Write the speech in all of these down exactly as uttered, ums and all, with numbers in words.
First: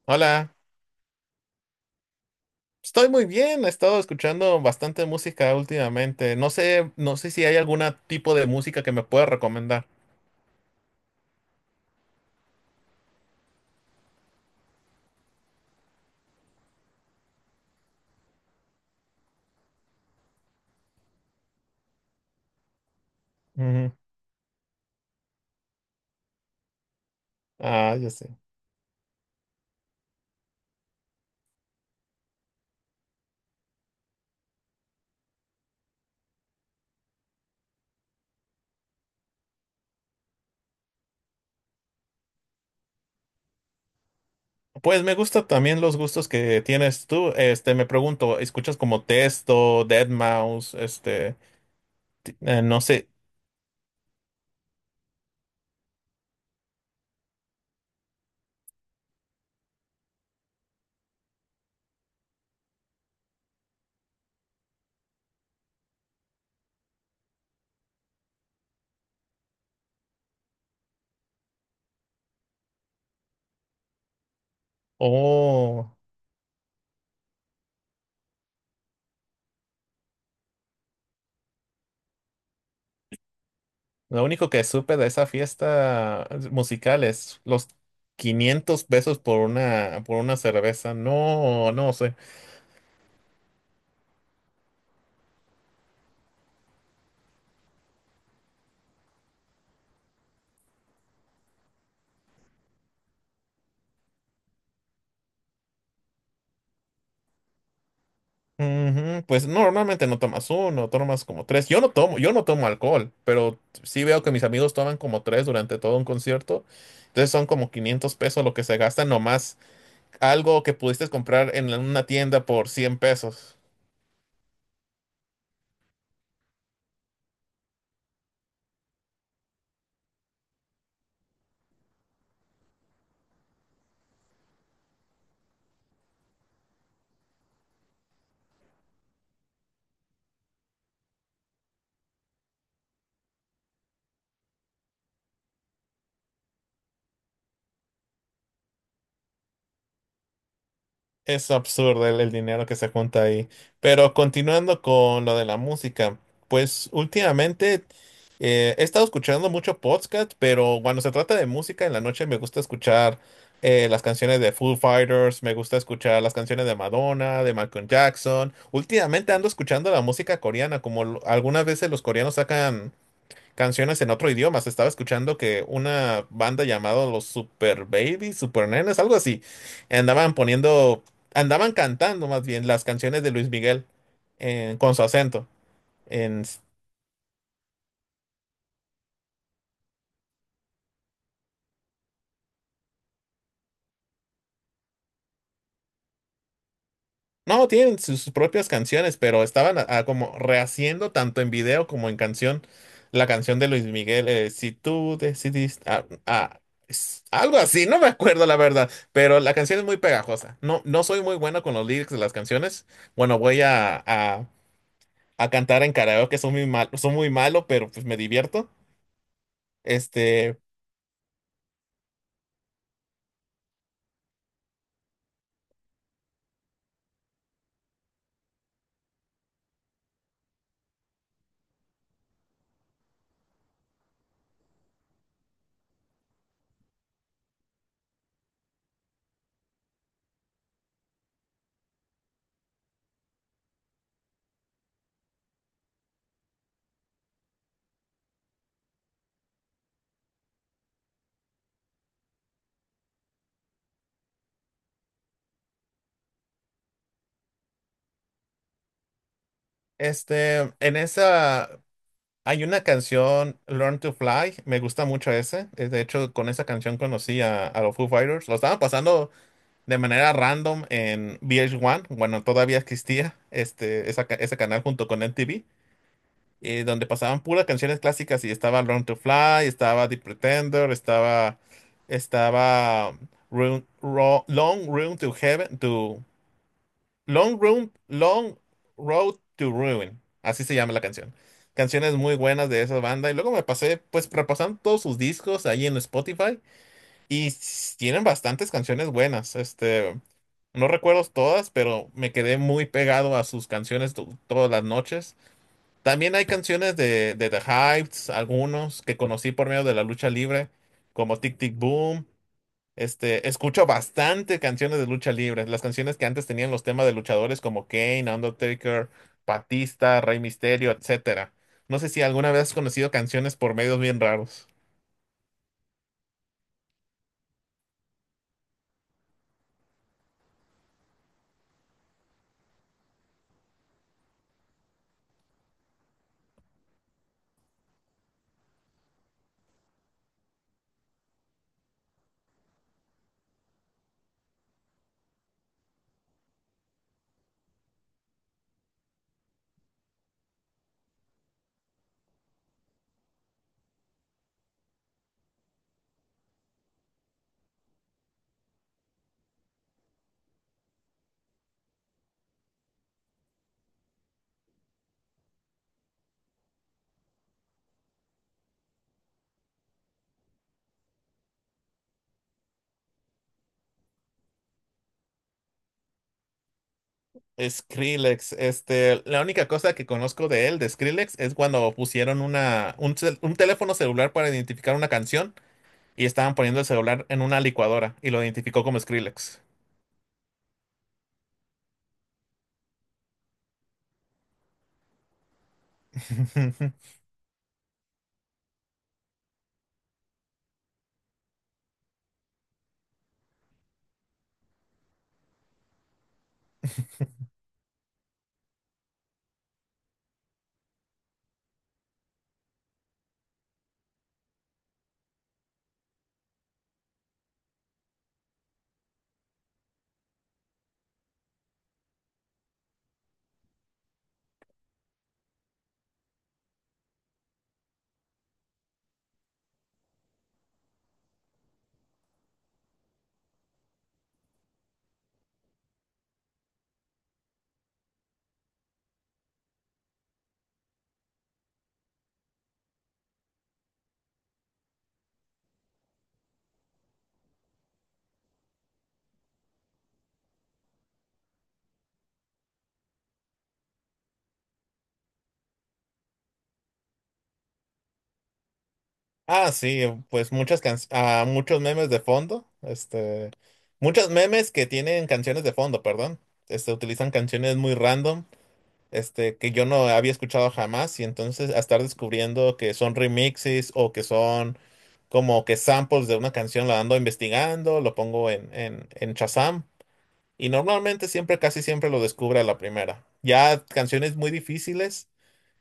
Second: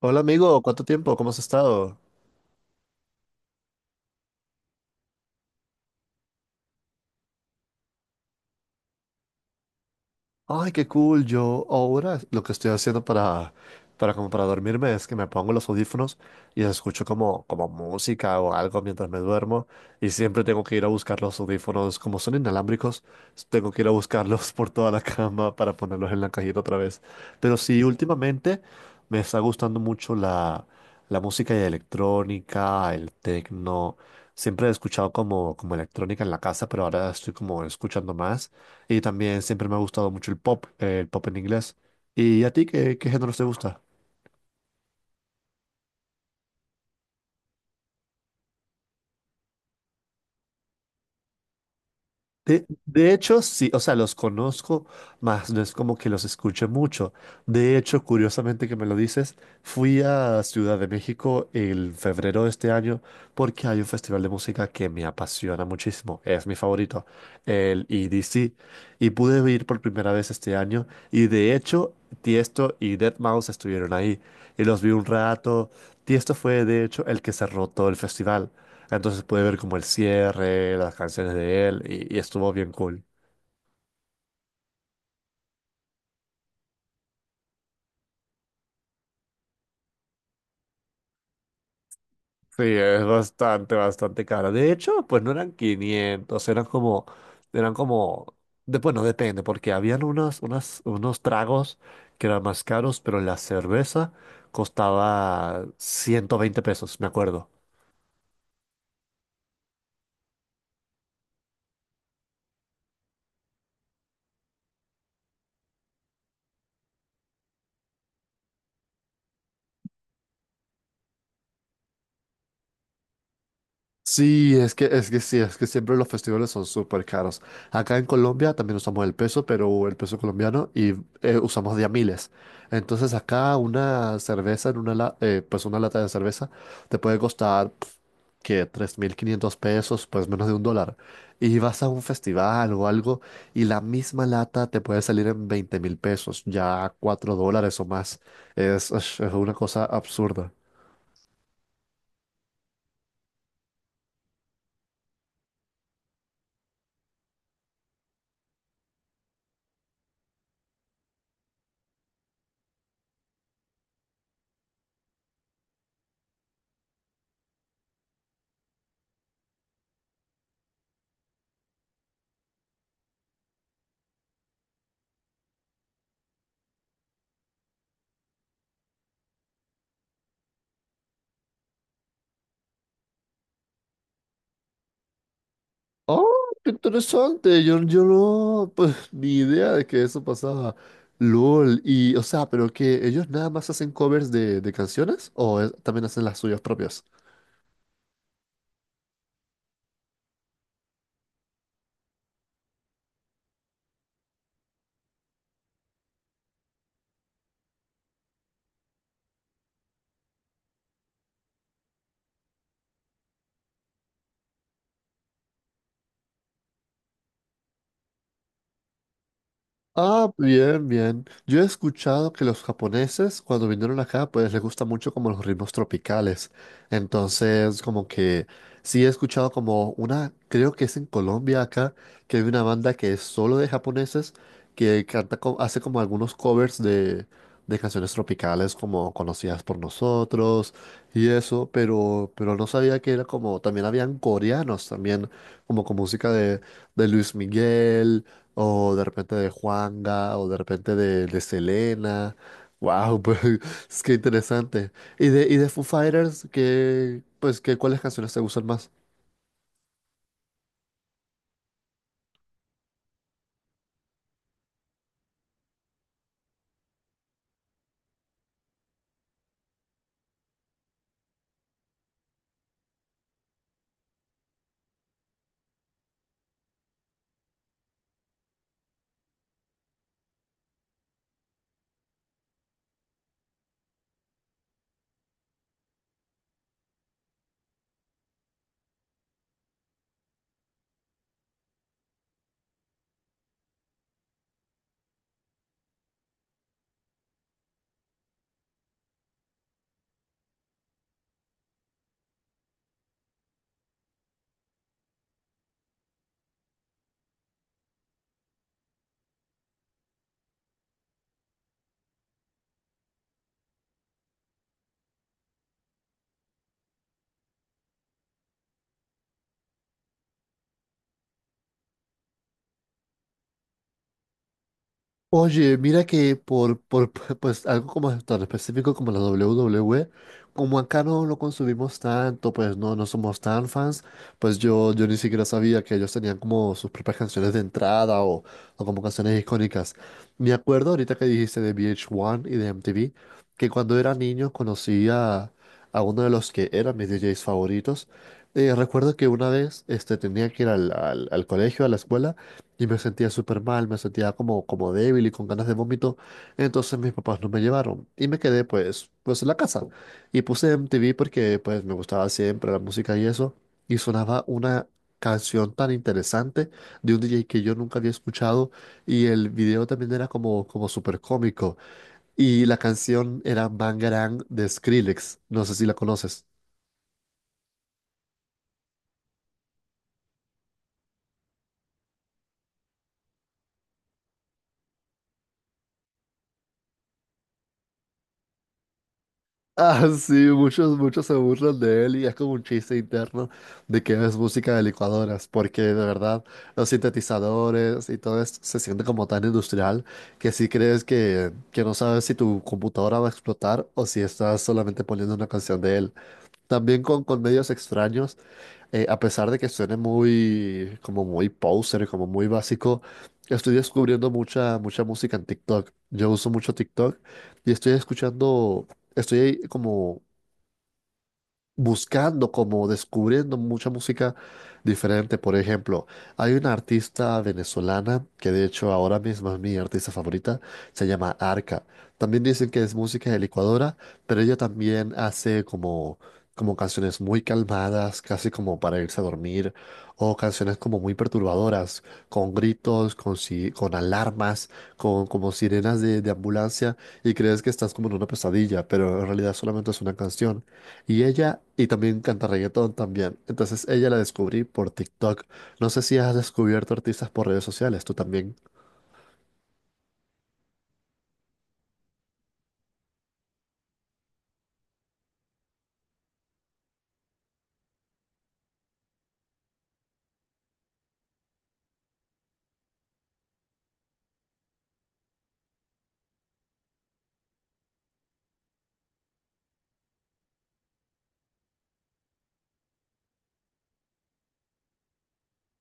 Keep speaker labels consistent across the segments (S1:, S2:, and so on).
S1: Hola
S2: Hola,
S1: amigo, ¿cuánto tiempo? ¿Cómo has estado?
S2: estoy muy bien, he estado escuchando bastante música últimamente. No sé, no sé si hay algún tipo de música que me pueda recomendar.
S1: Ay, qué cool. Yo ahora lo que estoy haciendo para, para como para dormirme es que me pongo los audífonos y escucho como, como música o algo mientras me duermo. Y siempre tengo que ir a buscar los audífonos. Como son inalámbricos, tengo que ir a
S2: Ujú.
S1: buscarlos por toda la cama para ponerlos en la cajita otra vez. Pero sí,
S2: Ah, ya sé.
S1: últimamente me está gustando mucho la, la música electrónica, el techno. Siempre he escuchado como, como electrónica en la casa, pero ahora estoy como escuchando más. Y también siempre me ha gustado mucho el pop, eh, el pop en inglés. ¿Y a ti qué, qué géneros te gusta?
S2: Pues me gustan también los gustos que tienes tú. Este, me pregunto, ¿escuchas como Testo, dead mau cinco? Este, ti- eh,
S1: De,
S2: no sé.
S1: de hecho, sí, o sea, los conozco, más no es como que los escuche mucho. De hecho, curiosamente que me lo dices, fui a Ciudad de México el febrero de este año porque hay un festival de música que me apasiona muchísimo, es mi favorito, el E D C, y pude ir por primera vez este año y de hecho, Tiesto y dead mouse estuvieron ahí y los vi un rato.
S2: Oh,
S1: Tiesto fue de hecho el que cerró todo el festival. Entonces pude ver como el cierre, las canciones de él y, y estuvo bien cool.
S2: lo único que supe de esa fiesta musical es los quinientos pesos por una, por una cerveza. No, no sé.
S1: Sí, es bastante, bastante cara. De hecho, pues no eran quinientos, eran como, eran como, de, bueno, depende, porque habían unos, unas, unos tragos que eran más caros, pero la cerveza costaba ciento veinte pesos, me acuerdo.
S2: Ujú, pues no, normalmente no tomas uno, tomas como tres. Yo no tomo, yo no tomo alcohol, pero sí veo que mis amigos toman como tres durante todo un concierto. Entonces son como quinientos pesos lo que se gasta nomás algo que pudiste comprar en la- una tienda por cien pesos.
S1: Sí, es que, es que sí, es que siempre los festivales son súper caros. Acá en Colombia también usamos el peso, pero el peso colombiano y eh, usamos de a miles. Entonces acá una cerveza, en una la- eh, pues una lata de cerveza, te puede costar que tres mil quinientos pesos, pues menos de un dólar. Y vas a un festival o algo y la misma lata te puede salir en veinte mil pesos, ya cuatro dólares o más. Es, es una cosa absurda.
S2: Es absurdo el, el dinero que se junta ahí. Pero continuando con lo de la música, pues últimamente eh, he estado escuchando mucho podcast, pero cuando se trata de música en la noche me gusta escuchar eh, las canciones de Foo Fighters, me gusta escuchar las canciones de Madonna, de Michael Jackson. Últimamente ando escuchando la música coreana, como lo- algunas veces los coreanos sacan canciones en otro idioma. Se estaba escuchando que una banda llamada los Super Baby, Super Nenes, algo así, andaban poniendo, andaban cantando más bien las canciones de Luis Miguel en- con su acento
S1: Oh,
S2: en,
S1: qué interesante. Yo, yo no, pues ni idea de que eso pasaba. LOL. Y, o sea, pero que ellos nada más hacen covers de, de canciones o es- también hacen las suyas propias.
S2: No, tienen sus propias canciones, pero estaban a- a como rehaciendo tanto en video como en canción la canción de Luis Miguel, eh, si tú decidiste, ah, ah, es- algo así, no me acuerdo la verdad, pero la canción es muy pegajosa. No, no soy muy bueno con los lyrics de las canciones. Bueno, voy a, a- a cantar en karaoke, son muy mal, son muy malo, pero pues me divierto.
S1: Ah,
S2: Este,
S1: bien, bien. Yo he escuchado que los japoneses cuando vinieron acá, pues les gusta mucho como los ritmos tropicales. Entonces, como que sí he escuchado como una, creo que es en Colombia acá, que hay una banda que es solo de japoneses que canta, co- hace como algunos covers de, de canciones tropicales como conocidas por nosotros y eso, pero, pero no sabía que era como, también habían coreanos también, como con música de, de Luis Miguel, o de repente de Juanga, o de repente de, de Selena. Wow, pues es que interesante. Y de, y de Foo Fighters, que, pues, que, ¿cuáles canciones te gustan más?
S2: este, en esa Hay una canción, Learn to Fly, me gusta mucho ese. Eh, De hecho, con esa canción conocí a, a los Foo Fighters. Lo estaban pasando de manera random en V H uno, bueno, todavía existía este, esa ca- ese canal junto con M T V, eh, donde pasaban puras canciones clásicas y estaba Learn to Fly, estaba The Pretender, estaba, estaba Room- Ro- Long Room to Heaven, To Long Room, Long Road to Ruin. Así se llama la canción. Canciones muy buenas de esa banda. Y luego me pasé, pues, repasando todos sus discos ahí en Spotify. Y s- tienen bastantes canciones buenas. Este, no recuerdo todas, pero me quedé muy pegado a sus canciones to- todas las noches. También hay canciones de, de The Hives, algunos que conocí por medio de la lucha libre, como Tic Tic Boom. Este, escucho bastante canciones de lucha libre. Las canciones que antes tenían los temas de luchadores como Kane, Undertaker, Batista, Rey Misterio, etcétera. No sé si alguna vez has conocido canciones por medios bien raros.
S1: Oye, mira que por, por pues algo como tan específico como la W W E, como acá no lo consumimos tanto, pues no, no somos tan fans, pues yo, yo ni siquiera sabía que ellos tenían como sus propias canciones de entrada o, o como canciones icónicas. Me acuerdo ahorita que dijiste de V H uno y de M T V, que cuando era niño conocí a, a uno de los que eran mis D Js favoritos. Eh, recuerdo que una vez este, tenía que ir al, al al colegio, a la escuela, y me sentía súper mal, me sentía como, como débil y con ganas de vómito. Entonces mis papás no me llevaron y me quedé pues, pues en la casa. Y puse M T V porque pues me gustaba siempre la música y eso. Y sonaba una canción tan interesante de un D J que yo nunca había escuchado. Y el video también era como, como súper cómico. Y la canción era Bangarang de Skrillex. No sé si la conoces.
S2: Skrillex, este, la única cosa que conozco de él, de Skrillex, es cuando pusieron una, un, cel- un teléfono celular para identificar una canción y estaban poniendo el celular en una licuadora y lo identificó como Skrillex.
S1: Ah, sí, muchos, muchos se burlan de él y es como un chiste interno de que es música de licuadoras, porque de verdad los sintetizadores y todo esto se siente como tan industrial que sí crees que, que no sabes si tu computadora va a explotar o si estás solamente poniendo una canción de él. También con, con medios extraños, eh, a pesar de que suene muy, como muy poser, como muy básico, estoy descubriendo mucha, mucha música en TikTok. Yo uso mucho TikTok y estoy escuchando. Estoy como buscando, como descubriendo mucha música diferente. Por ejemplo, hay una artista venezolana que de hecho ahora mismo es mi artista favorita, se llama Arca. También dicen que es música de licuadora, pero ella también hace como, como canciones muy calmadas, casi como para irse a dormir, o canciones como muy perturbadoras, con gritos, con, si- con alarmas, con como sirenas de, de ambulancia, y crees que estás como en una pesadilla, pero en realidad solamente es una canción. Y ella, y también canta reggaetón también. Entonces ella la descubrí por TikTok. No sé si has descubierto artistas por redes sociales, tú también.
S2: Ah, sí, em, pues muchas can... ah, muchos memes de fondo, este, muchos memes que tienen canciones de fondo, perdón, este, utilizan canciones muy random, este, que yo no había escuchado jamás y entonces a estar descubriendo que son remixes o que son como que samples de una canción, la ando investigando, lo pongo en, en, en Shazam y normalmente siempre, casi siempre lo descubre a la primera. Ya canciones muy difíciles.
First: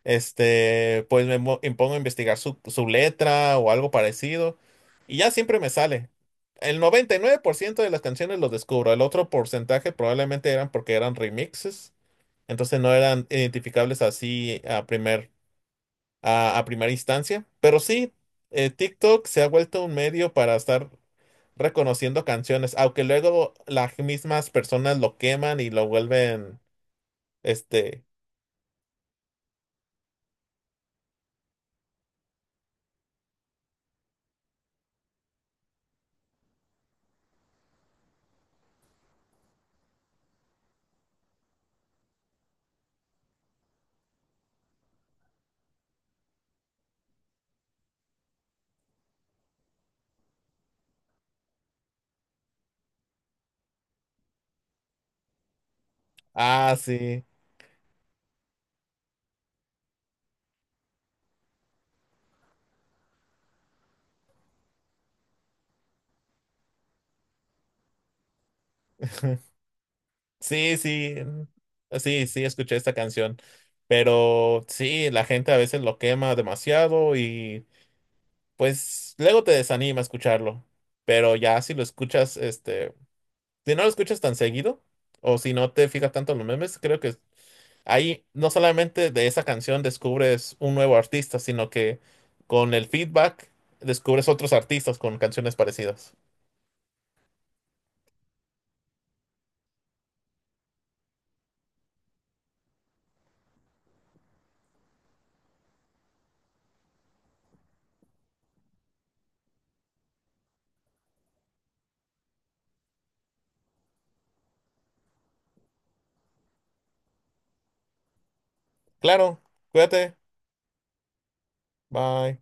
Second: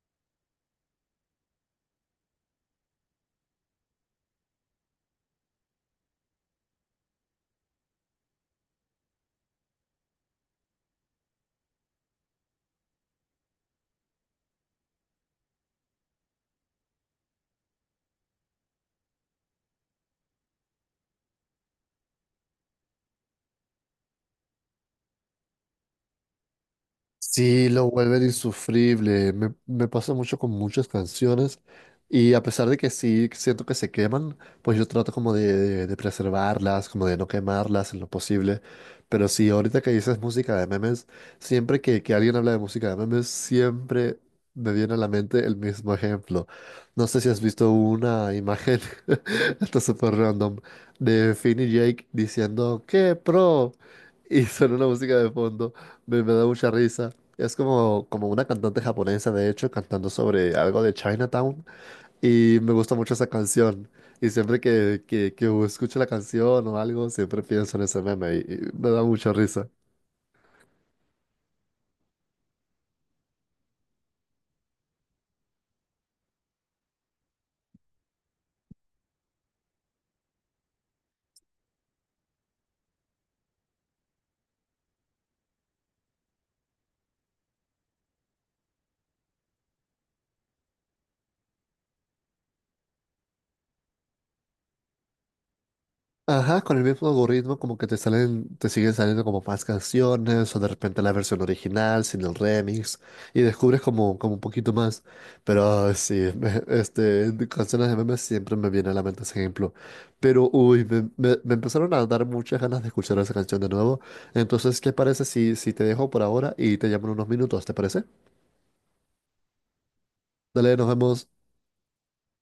S2: Este, pues me mo- me pongo a investigar su, su letra o algo parecido y ya siempre me sale. El noventa y nueve por ciento de las canciones los descubro, el otro porcentaje probablemente eran porque eran remixes, entonces no eran identificables así a primer, a, a primera instancia. Pero sí, eh, TikTok se ha vuelto un medio para estar reconociendo canciones, aunque luego las mismas personas lo queman y lo vuelven.
S1: Sí, lo
S2: este,
S1: vuelven insufrible. Me, me pasa mucho con muchas canciones y a pesar de que sí siento que se queman, pues yo trato como de, de- de preservarlas, como de no quemarlas en lo posible. Pero sí, ahorita que dices música de memes, siempre que, que alguien habla de música de memes, siempre me viene a la mente el mismo ejemplo. No sé si has visto una imagen, esto es súper random, de Finn y Jake diciendo, ¡Qué pro! Y suena una música de fondo. Me, me da mucha
S2: ah,
S1: risa.
S2: sí.
S1: Es como, como una cantante japonesa, de hecho, cantando sobre algo de Chinatown. Y me gusta mucho esa canción. Y siempre que, que, que escucho la canción o algo, siempre pienso en ese meme y, y me da mucha risa.
S2: Sí, sí, sí, sí, escuché esta canción, pero sí, la gente a veces lo quema demasiado y pues luego te desanima escucharlo, pero ya si lo escuchas, este, si no lo escuchas tan seguido o si no te fijas tanto en los memes, creo que ahí no solamente de esa canción descubres un nuevo artista, sino que con el feedback descubres otros artistas con canciones parecidas.
S1: Ajá, con el mismo algoritmo como que te salen, te siguen saliendo como más canciones o de repente la versión original sin el remix y descubres como, como un poquito más. Pero ay, sí, me- este, de canciones de memes siempre me viene a la mente ese ejemplo. Pero uy, me, me- me empezaron a dar muchas ganas de escuchar esa canción de nuevo. Entonces, ¿qué parece si, si te dejo por ahora y te llamo en unos minutos? ¿Te parece?
S2: Claro, cuídate,
S1: Dale, nos vemos.
S2: bye.